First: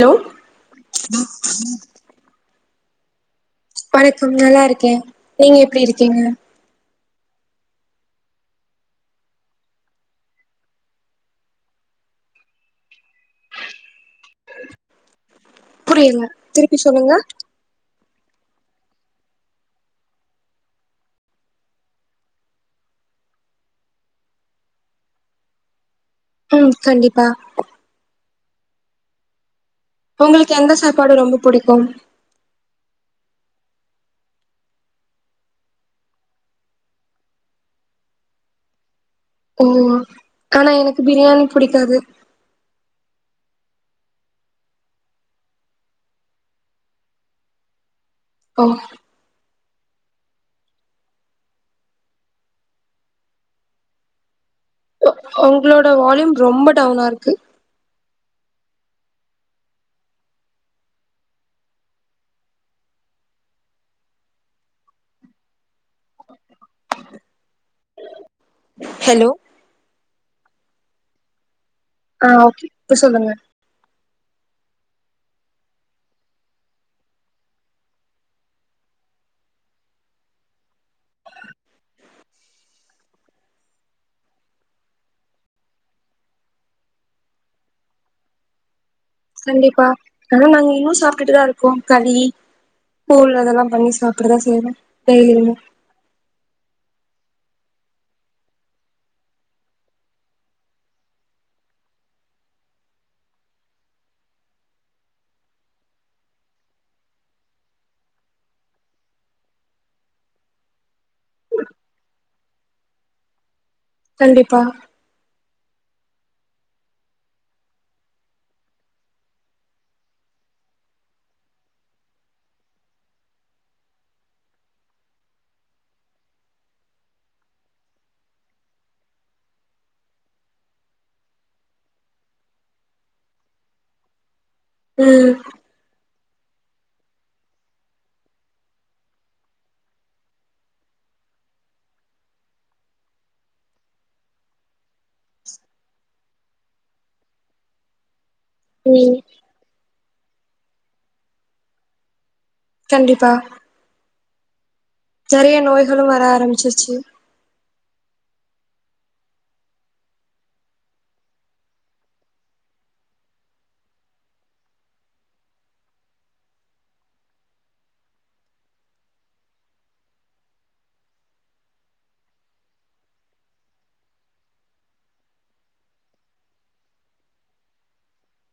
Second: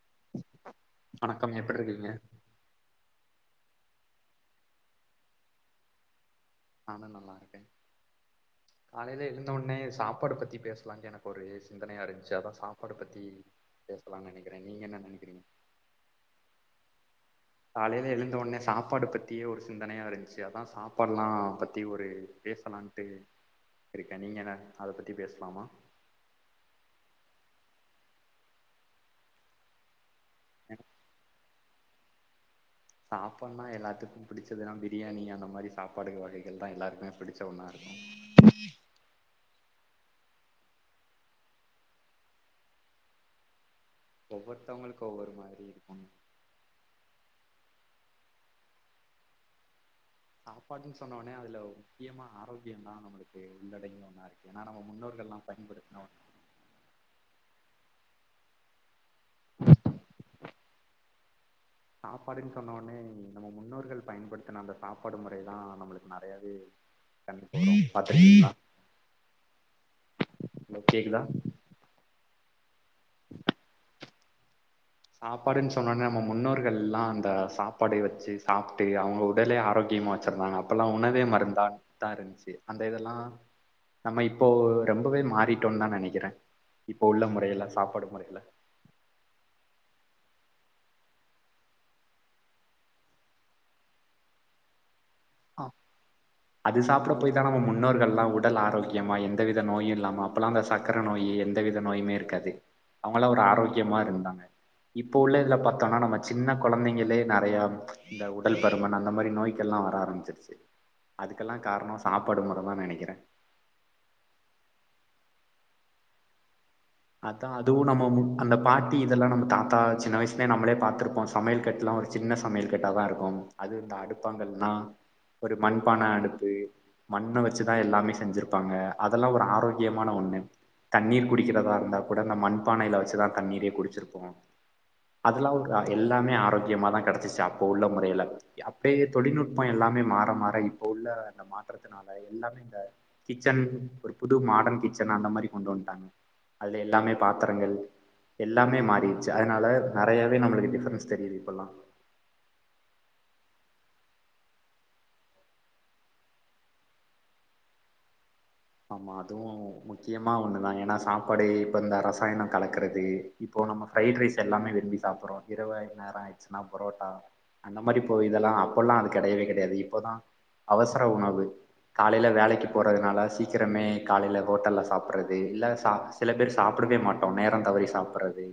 low வணக்கம் எப்டி இருக்கீங்க வணக்கம் நல்லாருக்கே நீங்க எப்டி இருக்கீங்க நானு நல்லாருக்கே காலைல எழுந்தவுனே சாப்பாடு பத்தி பேசலாண்டு எனக்கு ஒரு சிந்தனையா இருந்துச்சு அதா சாப்பாடு பத்தி பேசலாம் நெனைக்கிறே நீங்க என்ன நெனைக்கிறீங்க புரியலங்க திருப்பி சொல்லுங்க காலைல எழுந்தோனே சாப்பாடு பத்தியே ஒரு சிந்தனையா இருந்துச்சு அதா சாப்பாடுலா பத்தி ஒரு பேசலாண்ட்டு இருக்கே நீங்க என்ன அத பத்தி பேசலாமா ம் கண்டிப்பா உங்களுக்கு எந்த எனக்கு சாப்பாடு ரொம்ப புடிக்கும் சாப்பாடுனா எல்லாத்துக்கும் புடிச்சதுன்னா பிரியாணி அந்த மாரி சாப்பாடு வகைகள்தா எல்லாருக்குமே புடிச்ச ஒன்னா இருக்கு ஓ ஆனா எனக்கு பிரியாணி புடிக்காது ஒவ்வொருத்தவங்களுக்கு ஒவ்வொரு மாரி இருக்கும் ஓ சாப்பாடுன்னு சொன்னோனே அதுல முக்கியமா ஆரோக்கியந்தா நம்மளுக்கு உள்ளடங்கி ஒன்னா இருக் எனா நம்ம மு ஒங்களோட வால்யூம் ரொம்ப டவுனா இருக்கு [inaudible] சாப்பாடுன்னு சொன்னோனே நம்ம முன்னோ னோர்கள் பயன்படுத்தின அந்த சாப்பாடு முறை தா நம்மளுக்கு நெறையாவே கண்ணுக்கு வரு பாத்துருக்கீங்ளா ஹலோ ஹலோ கேக்குதா ஆ ஓக்கே இப்ப சொல்லுங்க சாப்பாடுன் சொன்னோனே நம்ம முன்னோர்கள்லா அந்த சாப்பாட வச்சு சாப்ட்டு அவுங்க உடலே ஆரோ க்கியமா வச்சிருந்தாங்க அப்பெல்லா உணவே மருந்தா தா இருந்துச்சு அந்த இதெல்லா நம்ம இப்போ ரொம்பவே மாறிட்டோன் தா நெனைக்கிறே இப்போ உள்ள முறைல சாப்பாடு முறைல கண்டிப்பா ஆனா நாங்க இன்னு சாப்ட்டுட்டுதா இருக்கோ களி கூழ் அதெல்லா பண்ணி சாப்படதா செய்றோ டெய்லி ஆ அது சாப்ட போய் தா நம்ம முன்னோர்கள்லா உடல் ஆரோக்கியமா எந்தவித நோயு இல்லாம அப்பல்லா அந்த ச க்கர நோயி எந்த வித நோயுமே இருக்காது அவங்களா ஒரு ஆரோக்கியமா இருந்தாங்க இப்போ உள்ள இதுல பாத்தோன்னா நம்ம சின்ன குழந்தைங்களே நெறையா இந்த உடல் பருமன் அந்த மாரி நோய் கள்லா வர ஆரம்பிச்ருச்சு அதுக்கெல்லா காரணோ சாப்பாடு முற தா நெனைக்கிறே கண்டிப்பா அதா அதுவு நம்ம ம் அந்த பாட்டி இதெல்லா நம்ம தாத்தா சின்ன வயசுலே நம்மளே பாத்துருப்போ சமையல் கட்லா ஒரு சின்ன சமையல் கட்டா தா இருக்கு அது இந்த அடுப்பாங்கல் னா ஒரு மண்பான அடுப்பு மண்ண வச்சுதா எல்லாமே செஞ்சிருப்பாங்க அதெல்லா ஒரு ஆரோக்கியமான ஒண்ணு தண்ணீர் குடிக்கிறதா ருந்தா கூட இந்த மண்பானைல வச்சு தா தண்ணீரே குடிச்சிருப்போ ம் அதெல்லா ஒ ரு அது எல்லாமே ஆரோக்கியமா தா கெடச்சிச்சு அப்போ உள்ள முறைல அப்பயே தொழில்நுட்ப எல்லாமே மாற மாற இப் இப்ப உள்ள இந்த மாற்றத்தினால எல்லாமே இந்த கிச்சன் ஒரு புது மாடன் கிச்சன் அந்த மாரி கொண்டு வன்ட்டாங்க அதுல எல்லாமே பாத்தரங்கள் எல்லாமே ம் மாறிடுச்சு அதனால நெறையாவே நம்மளுக்கு டிஃபரன்ஸ் தெரியுது இப்பல்லா கண்டிப்பா நெறைய நோய்களு வர ஆரம்பிச்சிருச்சு ஆமா அதுவு முக்கியமா ஒண்ணுதா ஏன்னா சாப்பாடு இப்ப இந்த ரசாயன கலக்கறது இப்போ நம்ம ஃப்ரைட்ரைஸ் எல்லாமே விரும்பி சாப்பர்றோ இரவு நேரோ ஆயிச்சுன்னா பரோட்டா அந்த மாரி போ இதெல்லா அப்பெல்லா அது கெடையவே கெடையாது இப்போதா அவசர உணவு காலைல வேலைக்கு போறதுனால சீ க்கிரமே காலைல ஹோட்டல்ல சாப்பறது இல்ல சா சில பேர் சாப்படவே மாட்டோ நேர தவறி சாப்பறது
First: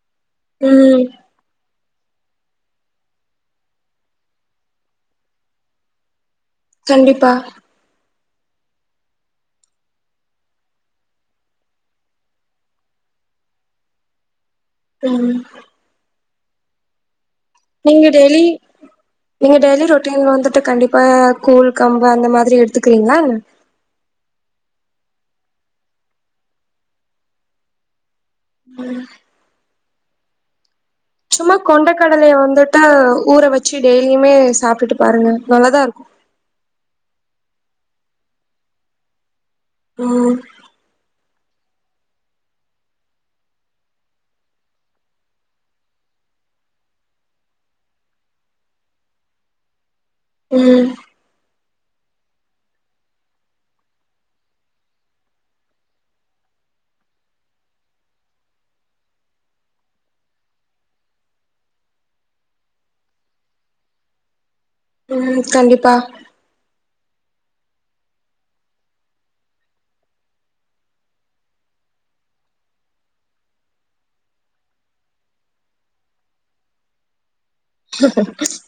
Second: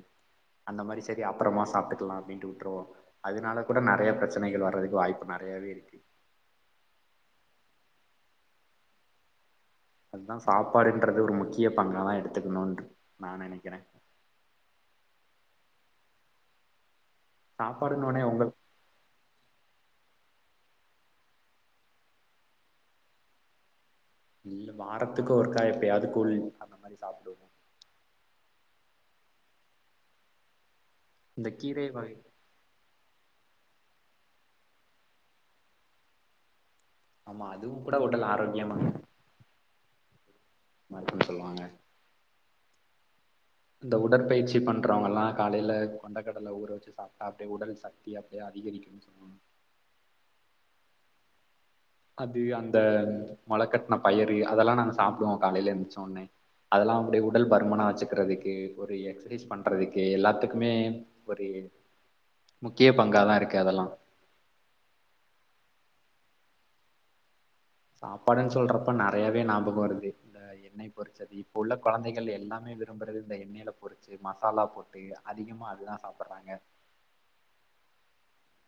அந்த மாரி ம் செரி அப்பறமா சாப்ட்டுக்ல்லா அப்டின்ட்டு வுட்ருவோ அதனால கூடநெறைய பிரச்சனைகள் வர்றதுக்கு வாய்ப்பு நறையாவே இருக்கு கண்டிப்பா அதா சாப்பாடுன்றது ஒரு முக்கிய பங்காதா எடுத்துக்கணுன்ட் நா நெனைக்கிறே ம் நீங்க சாப்பாடுன்னோனே டெய்லி உங்க நீங்க டெய்லி ரொட்டீன் வந்துட்டு கண்டிப்பா கூழ் கம்பு அந்த மாதிரி எடுத்துக்கிறீங்ளான்ன இல்ல வாரத்துக்கு ஒருக்கா எப்பயாது கூழ் அந்த மாரி சாப்டுவோ ம் இந்த சும்மா கீரை கொண்ட வகை கடலைய வந்துட்டு ஊற வச்சு டெய்லியுமே சாப்டுட்டு பாருங்க நல்லாதா இருக்கு ஆமா அதுவு கூட உடல் ஆரோக்கியமா ம் [unintelligible] குன் சொல்வாங்க அந்த உடற்பயிற்சி பண்றவங்கள்லா காலைல கொண்டக்கடல ஊற வச்சு சாப்ட்டா அப்டியே உடல் சக்தி அப்டியே அதிகரிக் கு சொல்வாங்க ம் அது அந்த மொளக்கட்ன பயறு அதெல்லா நாங்க சாப்டுவோ காலைல எந்த்ரச்ச ஒன்னே அதுல்லா அப்புடியே உடல் பருமனா வச்சுக்கிறதுக்கு ஒரு எக்ஸசைஸ் பண்றதுக்கு எல்லாத்துக்குமே ஒரு முக்கிய பங்காதா இருக்கு அதெல்லா ம் கண்டிப்பா சாப்பாடுன் சொல்றப்ப நறையாவே ஞாபகம் வருது இந்த ந்த எண்ணெய் பொரிச்சது இப்ப உள்ள கொழந்தைகள் எல்லாமே விரும்புறது இந்த எண்ணெயில பொரிச்சு மசாலா போட்டு டு அதிகமா அதுதா சாப்புட்றாங்க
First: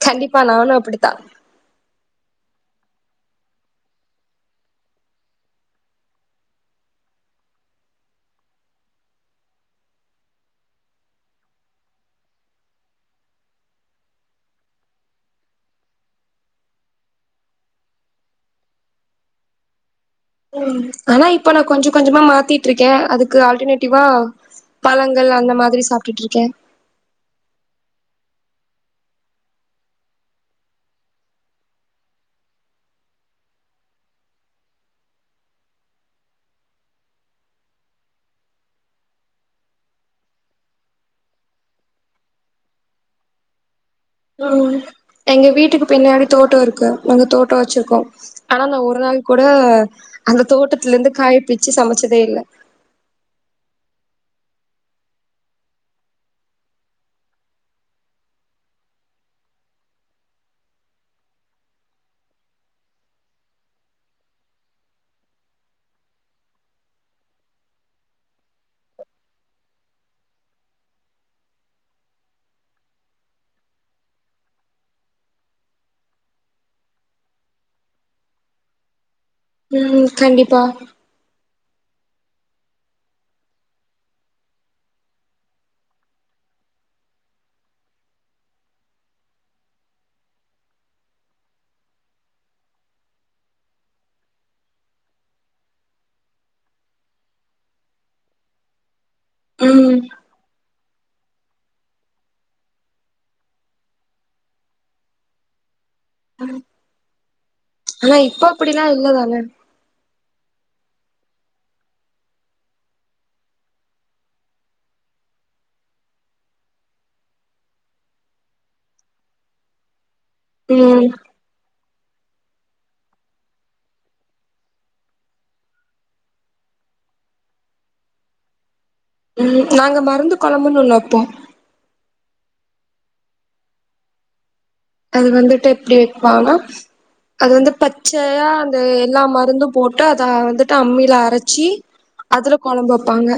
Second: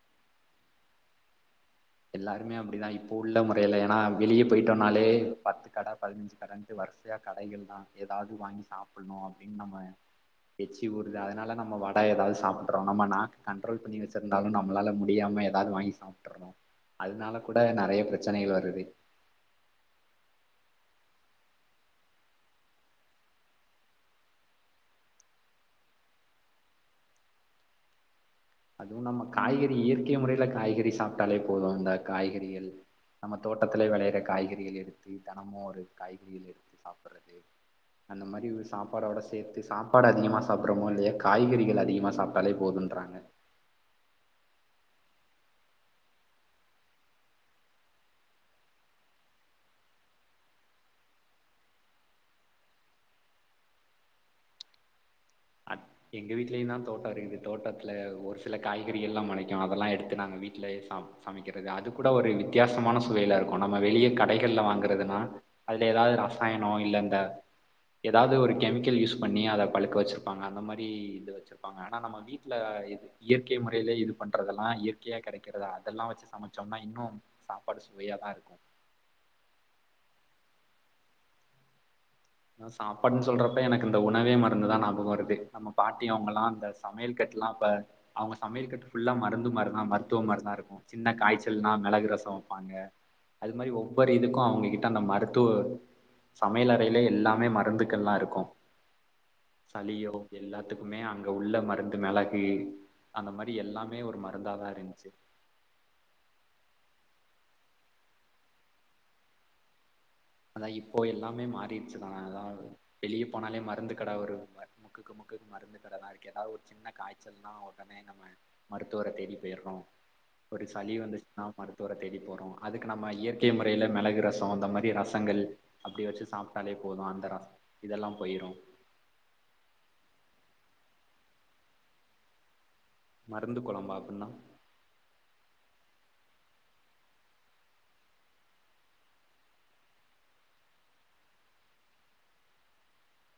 கண்டிப்பா நானு அப்புடித்தா எல்லாருமே அப்புடிதா இப்போ உள்ள முறையில ஏன்னா வெளியே போயிட்டோனாலே பத்து கட பதனஞ்சு கட ந்து வரிசையா கடைகள் தா ஏதாவது வாங்கி சாப்புட்ணு அப்புடின்னு நம்ம எச்சி ஊருது அதனால நம்ம வடை ஏதாவது சாப்புட்றோ நம்ம நாக்கு கண்ட்ரோல் பண்ணி வெச்சு இருந்தாலு நம்மளால முடியாம ஏதாவது வாங்கி சாப்ட்டுர்றோ அதனால கூட நறைய பிரச்சனைகள் வருது ம் ஆனா இப்ப நா கொஞ்சோ கொஞ்சமா மாத்திட்ருக்கே அதுக்கு ஆல்டர்னேட்டிவா பழங்கள் அந்த மாதிரி சாப்பிட்டுட்ருக்கே அதுவும் நம்ம காய்கறி இயற்கை முறையில காய்கறி சாப்ட்டாலே போது அந்த காய்கறிகள் நம்ம தோட்டத்துலே வெளையுற காய்கறிகள் எடுத்து தினமோ ஒரு காய்கறிகள் எடுத்து சாப்புட்றது அந்த மாரி ஒரு சாப்பாடோடு சேத்து சாப்பாடு அதிகமா சாப்புட்றமோ இல்லையோ காய்கறிகள் அதிகமா சாப்ட்டாலே போதுன்றாங்க ம் எங்க வீட்டுக்கு பின்னாடி தோட்டோ இருக்கு நாங்க தோட்டோ வெச்சிருக்கோ ஆனா நா ஒரு நாள் கூட அந்த தோட்டத்துலந்து காய் பிச்சு சமைச்சதே இல்ல அட் எங்க வீட்லயுந்தா தோட்டோ இருக்குது தோட்டத்துல ஒரு சில காய்கறிகள்லாம் மொளைக்கு அதெல்லா எடுத்து நாங்க வீட்லயே சாப் சமைக்கிறது அது கூட ஒரு வித்தியாசமான சுவைல இருக்கு நம்ம வெளியே கடைகள்ல வாங்கறதுனா அதுல ஏதாவது ரசாயனோ இல்ல இந்த ஏதாவது ஒரு கெமிக்கல் யூஸ் பண்ணி அத பழுக்க வச்சிருப் ப்பாங்க அந்த மாரி இது வச்சிருப்பாங்க ஆனா நம்ம வீட்ல இது இயற்கை முறையிலே இது பண்றதெல்லா இயற்கையா கொடைக்கிறதா அதெல்லா வச்சு சமைச்சோம்னா இன்னும் சாப்பாடு சுவையாதா இருக்கும் ம் கண்டிப்பா ந சாப்பாடுன்னு சொல்றப்ப எனக்கு இந்த உணவே மருந்துதா ஞாபகம் வருது நம்ம பாட்டி அவங்கல்லா அந்த சமையல் கட்டுலா இப்ப அவங்க சமையல் கட்டு ஃபுல்லா மருந்து மரு தா மருத்துவ மாரிதா இருக்கு சின்ன காய்ச்சல்னா மிளகு ரசோ வெப்பாங்க அது மாரி ஒவ்வொரு இதுக்கு அவங்க கிட்ட அந்த மருத்துவ சமையல அறையிலே எல்லாமே மருந்துகள்லா இருக்கும் ம் சளியோ எல்லாத்துக் க்குமே அங்க உள்ள மருந்து மெளகு அந்த மாரி எல்லாமே ஒரு மருந்தா தா இருந்ச்சு ம் ஆனா இப்போ அப்புடில்லா இல்ல தானே அதா இப்போ எல்லாமே மாரிட்ச்சுதா அதா வெளியே போனாலே மருந்து கடா ஒரு ம முக்குக்கு முக்கு மருந்து கடதா இருக்கு ஏதாவ்து ஒரு சின்ன காய்ச்சல்னா உடனே நம்ம மருத்துவர தேடி போயிட்ரோ ஒரு சளி ம் வந்துச்சுன்னா மருத்துவர தேடி போறோ அதுக்கு நம்ம இயற்கை முறையில மிளகு ரசோ அந்த மாரி ரச தங்கள் அப்புடி வச்சு சாப்ட்டாலே போது அந்த ரச இதெல்லா போயிரு ம் நாங்க மருந்து கொழம்புன்னு ஒன்னு வப்போ மருந்து கொழம்பா அப்புட்ன்னா அது வந்துட்டு எப்டி வெப்பாங்ன்னா அது வந்து பச்சையா அந்த எல்லா மருந்தும் போட்டு அத வந்துட்டு அம்மில அரச்சி அதுல கொழம்பு வெப்பாங்க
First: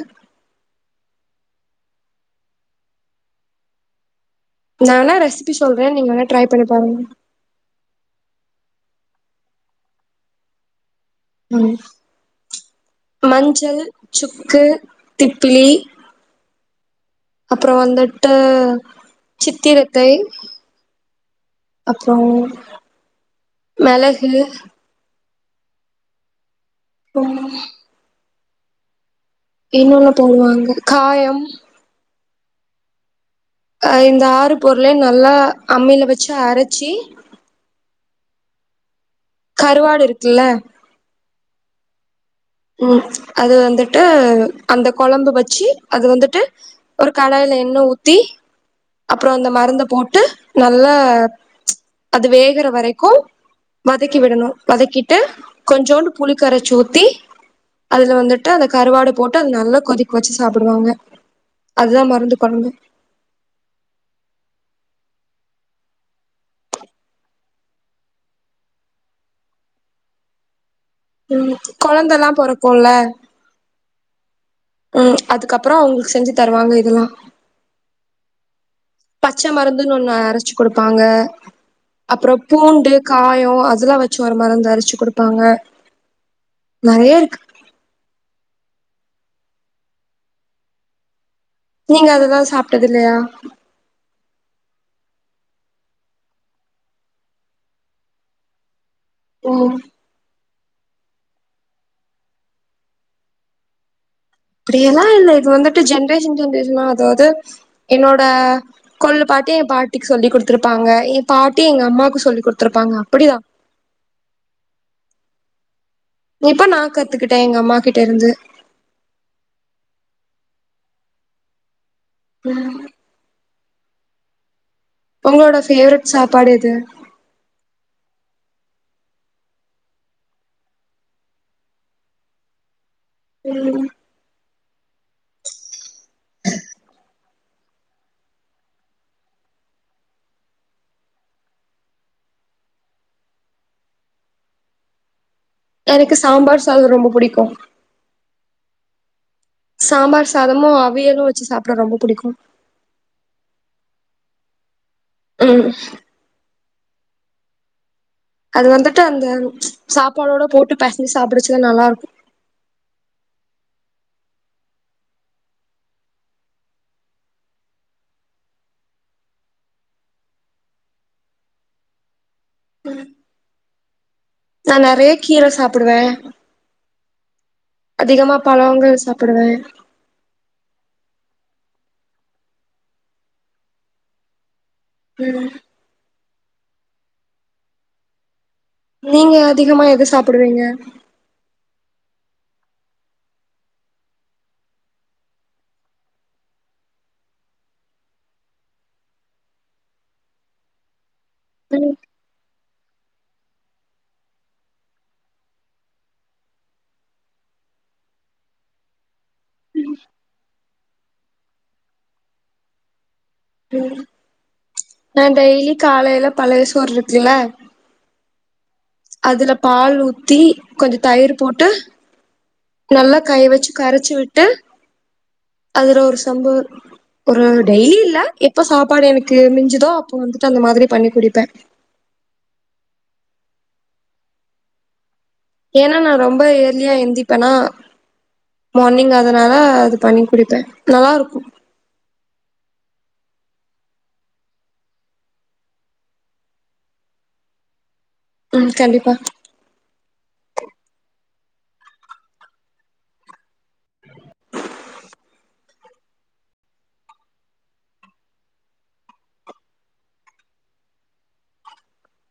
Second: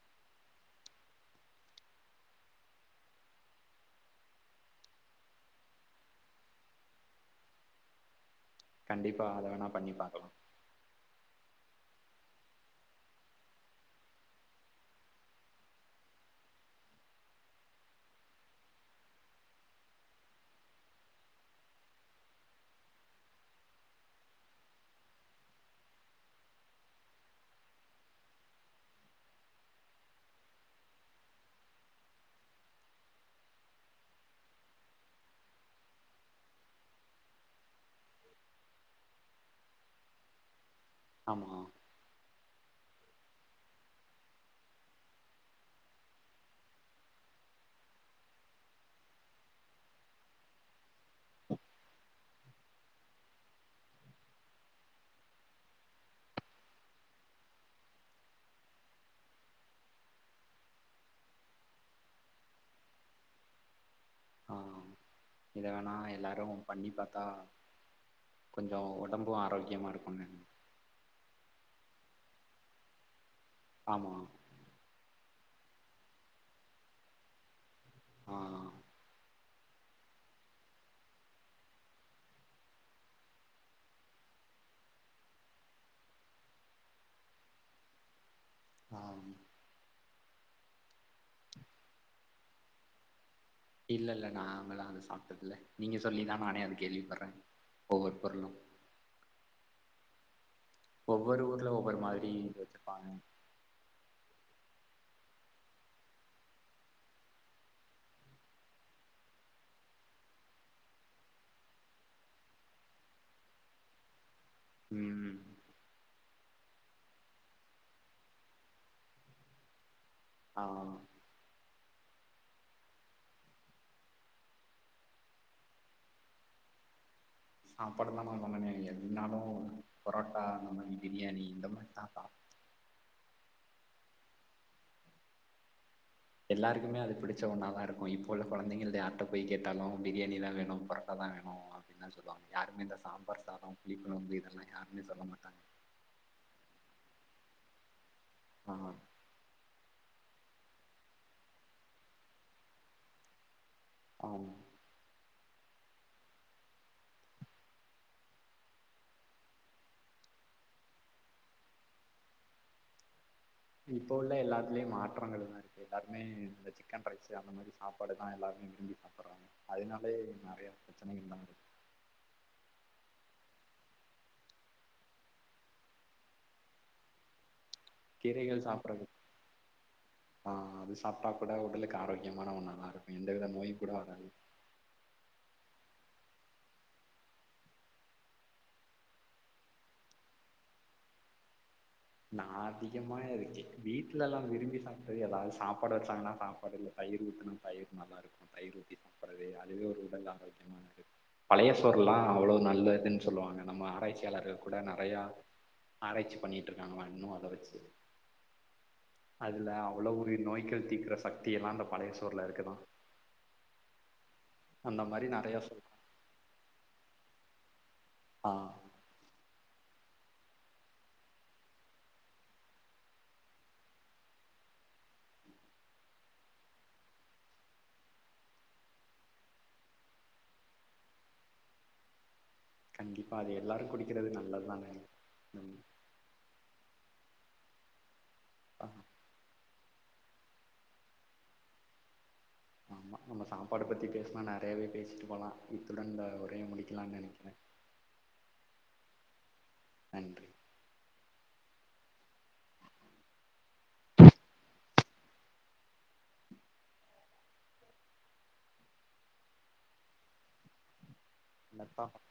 நா வேணா ரெசிப்பி சொல்றே நீங்க வேணா ட்ரை பண்ணி பாருங்க கண்டிப்பா அத வேணா பண்ணி ப பாக்கலா ம் மஞ்சள் சுக்கு திப்ளி அப்ற வந்துட்டு சித்திரத்தை அப்ற மிளகு [unintelligible] இன்னும்ள்ள போடுவாங்க காயம் இந்த ஆறு பொருளையு நல்லா அம்மியில வச்ச அரச்சி கருவாடு இருக்குல்ல ஆமா ம் அது வந்துட்டு அந்த குழம்பு வச்சு அது வந்துட்டு ஒரு கடாய்ல எண்ணெ ஊத்தி அப்ற அந்த மருந்த போட்டு நல்லா அது வேகுற வரைக்கு வதக்கி விடணு வதக்கிட்டு கொஞ்சோண்டு புளி கரைச்சி ஊத்தி அதுல வந்துட்டு அந்த கருவாடு போட்டு அது நல்லா கொதிக்க வச்சு சாப்டுவாங்க அதுதா மருந்து குழம்பு ஆ இத வேணா எல்லாரு பண்ணி பார்த்தா கொஞ்ச உடம்பு ஆரோக்கியமா இருக்கும்னு ம் குழந்தல்லா போறக்கும்ல ஆமா ம் அதுக்கப்ற அவங்களுக்கு செஞ்சு தருவாங்க இதெல்லா ஆ பச்ச மருந்துனு ஒன்னு அரச்சு கொடுப்பாங்க அப்பற பூண்டு காய அதெல்லா வச்சு ஒரு மருந்து அரச்சு கொடுப்பாங்க நெறைய இருக்கு ஆ நீங்க அதெல்லா சாப்ட்டது இல்லயா இல்ல இல்ல நாங்களா அத சாப்ட்டதில்ல நீங்க சொல்லி தா நானே அது கேள்விப்படுற ஒவ்வொரு பொருளும் ம் ஒவ்வொரு ஊர்ல ஒவ்வொரு மாதிரி வச்சிருப்பாங்க அப்டியெல்லா இல்ல இது வந்துட்டு ஜென்ரேஷன் ஜென்ரேஷனலா அதாவது என்னோட கொல்லு பாட்டி எய பாட்டிக்கு சொல்லி் கொடுத்திருப்பாங்க எய பாட்டி எங்க அம்மாவுக்கு சொல்லி் கொடுத்திருப்பாங்க அப்டிதா ம் ம் இப்ப நா கத்துக்கிட்ட எங்க அம்மா கிட்ட இருந்து ஆ ம் உங்களோட ஃபேவரைட் சாப்பாடு எது சாப்பாடு எல்லா நா பண்ணதுல்ல என்னாலு பரோட்டா இந்தந்த மாதிரி பிரியாணி இந்த மாதிரி தான்ப்ப ம் எல்லாருக்குமே அது பிடிச்ச உணவா தா இருக்கு இப்போ உள்ள குழந்தைங்கள யார்ட்ட போய் கேட்டாலு பிரியாணி தா வேணு பரோட்டா தா வேணு என்ன சொல்லுவாங்க யாருமே இந்த சாம்பார் சாத புளி குழம்பு இதெல்லா யாருமே சொல்ல மாட்டாங்க எனக்கு சாம்பார் சாத ரொம்ப பிடிக்கு ஆ சாம்பார் சாதமும் அவியலும் வச்சு சாப்புடுவ ரொம்ப பிடிக்கு ஆ ம் அது வந்துட்டு அந்த சாப்பாடோட போட்டு பெசஞ்சி சாப்பிடச்ச நல்லா இருக்கோ இப்போ உள்ள எல்லாத்துலயு மாற்றங்கள் எல்லா இருக்கு எல்லாருமே இந்த சிக்கன் ரைஸ் அந்த மாதிரி சாப்பாடு தா எல்லாமே அப்பறோ அதனாலே நறைய பிரச்சனைகள் தா இருக்கு சொல்லுங்க தோழரே கீர சாப்புடுவே அதிகமா பழங்கள் சாப்புடுவே அ அது சாப்ட்டா கூட உடலுக்கு ஆரோக்கியமான ஒ நல்லா இருக்கு எந்தவித நோய் கூட வராது ம் நீங்க அதிகமா எத சாப்பிடுவீங்க நா அதிகமா இருக்கு வீட்லலா விரும்பி சாப்ட்டது ஏதாவது சாப்பாடு வெச்சாங்கன்னா சாப்பாடு இல்ல தயிர் ஊத்தனு தயிர் நல்லா இருக்கு தயிர் ஊத்தி சாப்புறதே அதுவே ஒரு உடல் ஆரோக்கியமானது பழைய ம் சோறுல்லா அவ்வளவு நல்லதுன்னு சொல்லுவாங்க நம்ம ஆராய்ச்சியாளர்கள் கூட நறையா ஆராய்ச்சி பண்ணி ட்ருக்காங்களா இன்னு அத வெச்சி அதுல அவ்வளோ பெரிய நோய்கள் தீக்குற சக்தி எல்லா அந்த பழையசோறுல இருக்குதா அந்த நா மாரி நெறைய டெய்லி சொல் காலையில பழய சோறு இருக்குல ஆ அதுல பால் ஊத்தி கொஞ்ச தயிர் போட்டு நல்லா கைய வெச்சு கரைச்சு விட்டு அதுல ஒரு சொம்பு ஒரு டெய்லி இல்ல எப்ப சாப்பாடு எனக்கு மிஞ்சுதோ அப்போ வந்துட்டு அந்த மாதிரி பண்ணி குடிப்பே கண்டிப்பா அது எல்லாரு குடிக்கிறது நல்லதுதான ரொம்ப ஏர்லியா இப்ப நா ஆ மார்னிங் அதனால அது பண்ணி குடிப்பே நல்லா இருக்கோ ஆமா நம்ம சாப்பாட பத்தி பேசுனா நறையவே பேசிட்டு போலா இத்துடன் இந்த உரைய முடிக்கலான்னு நெனைக்கிற ம் கண்டிப்பா நன்றி [unintelligible]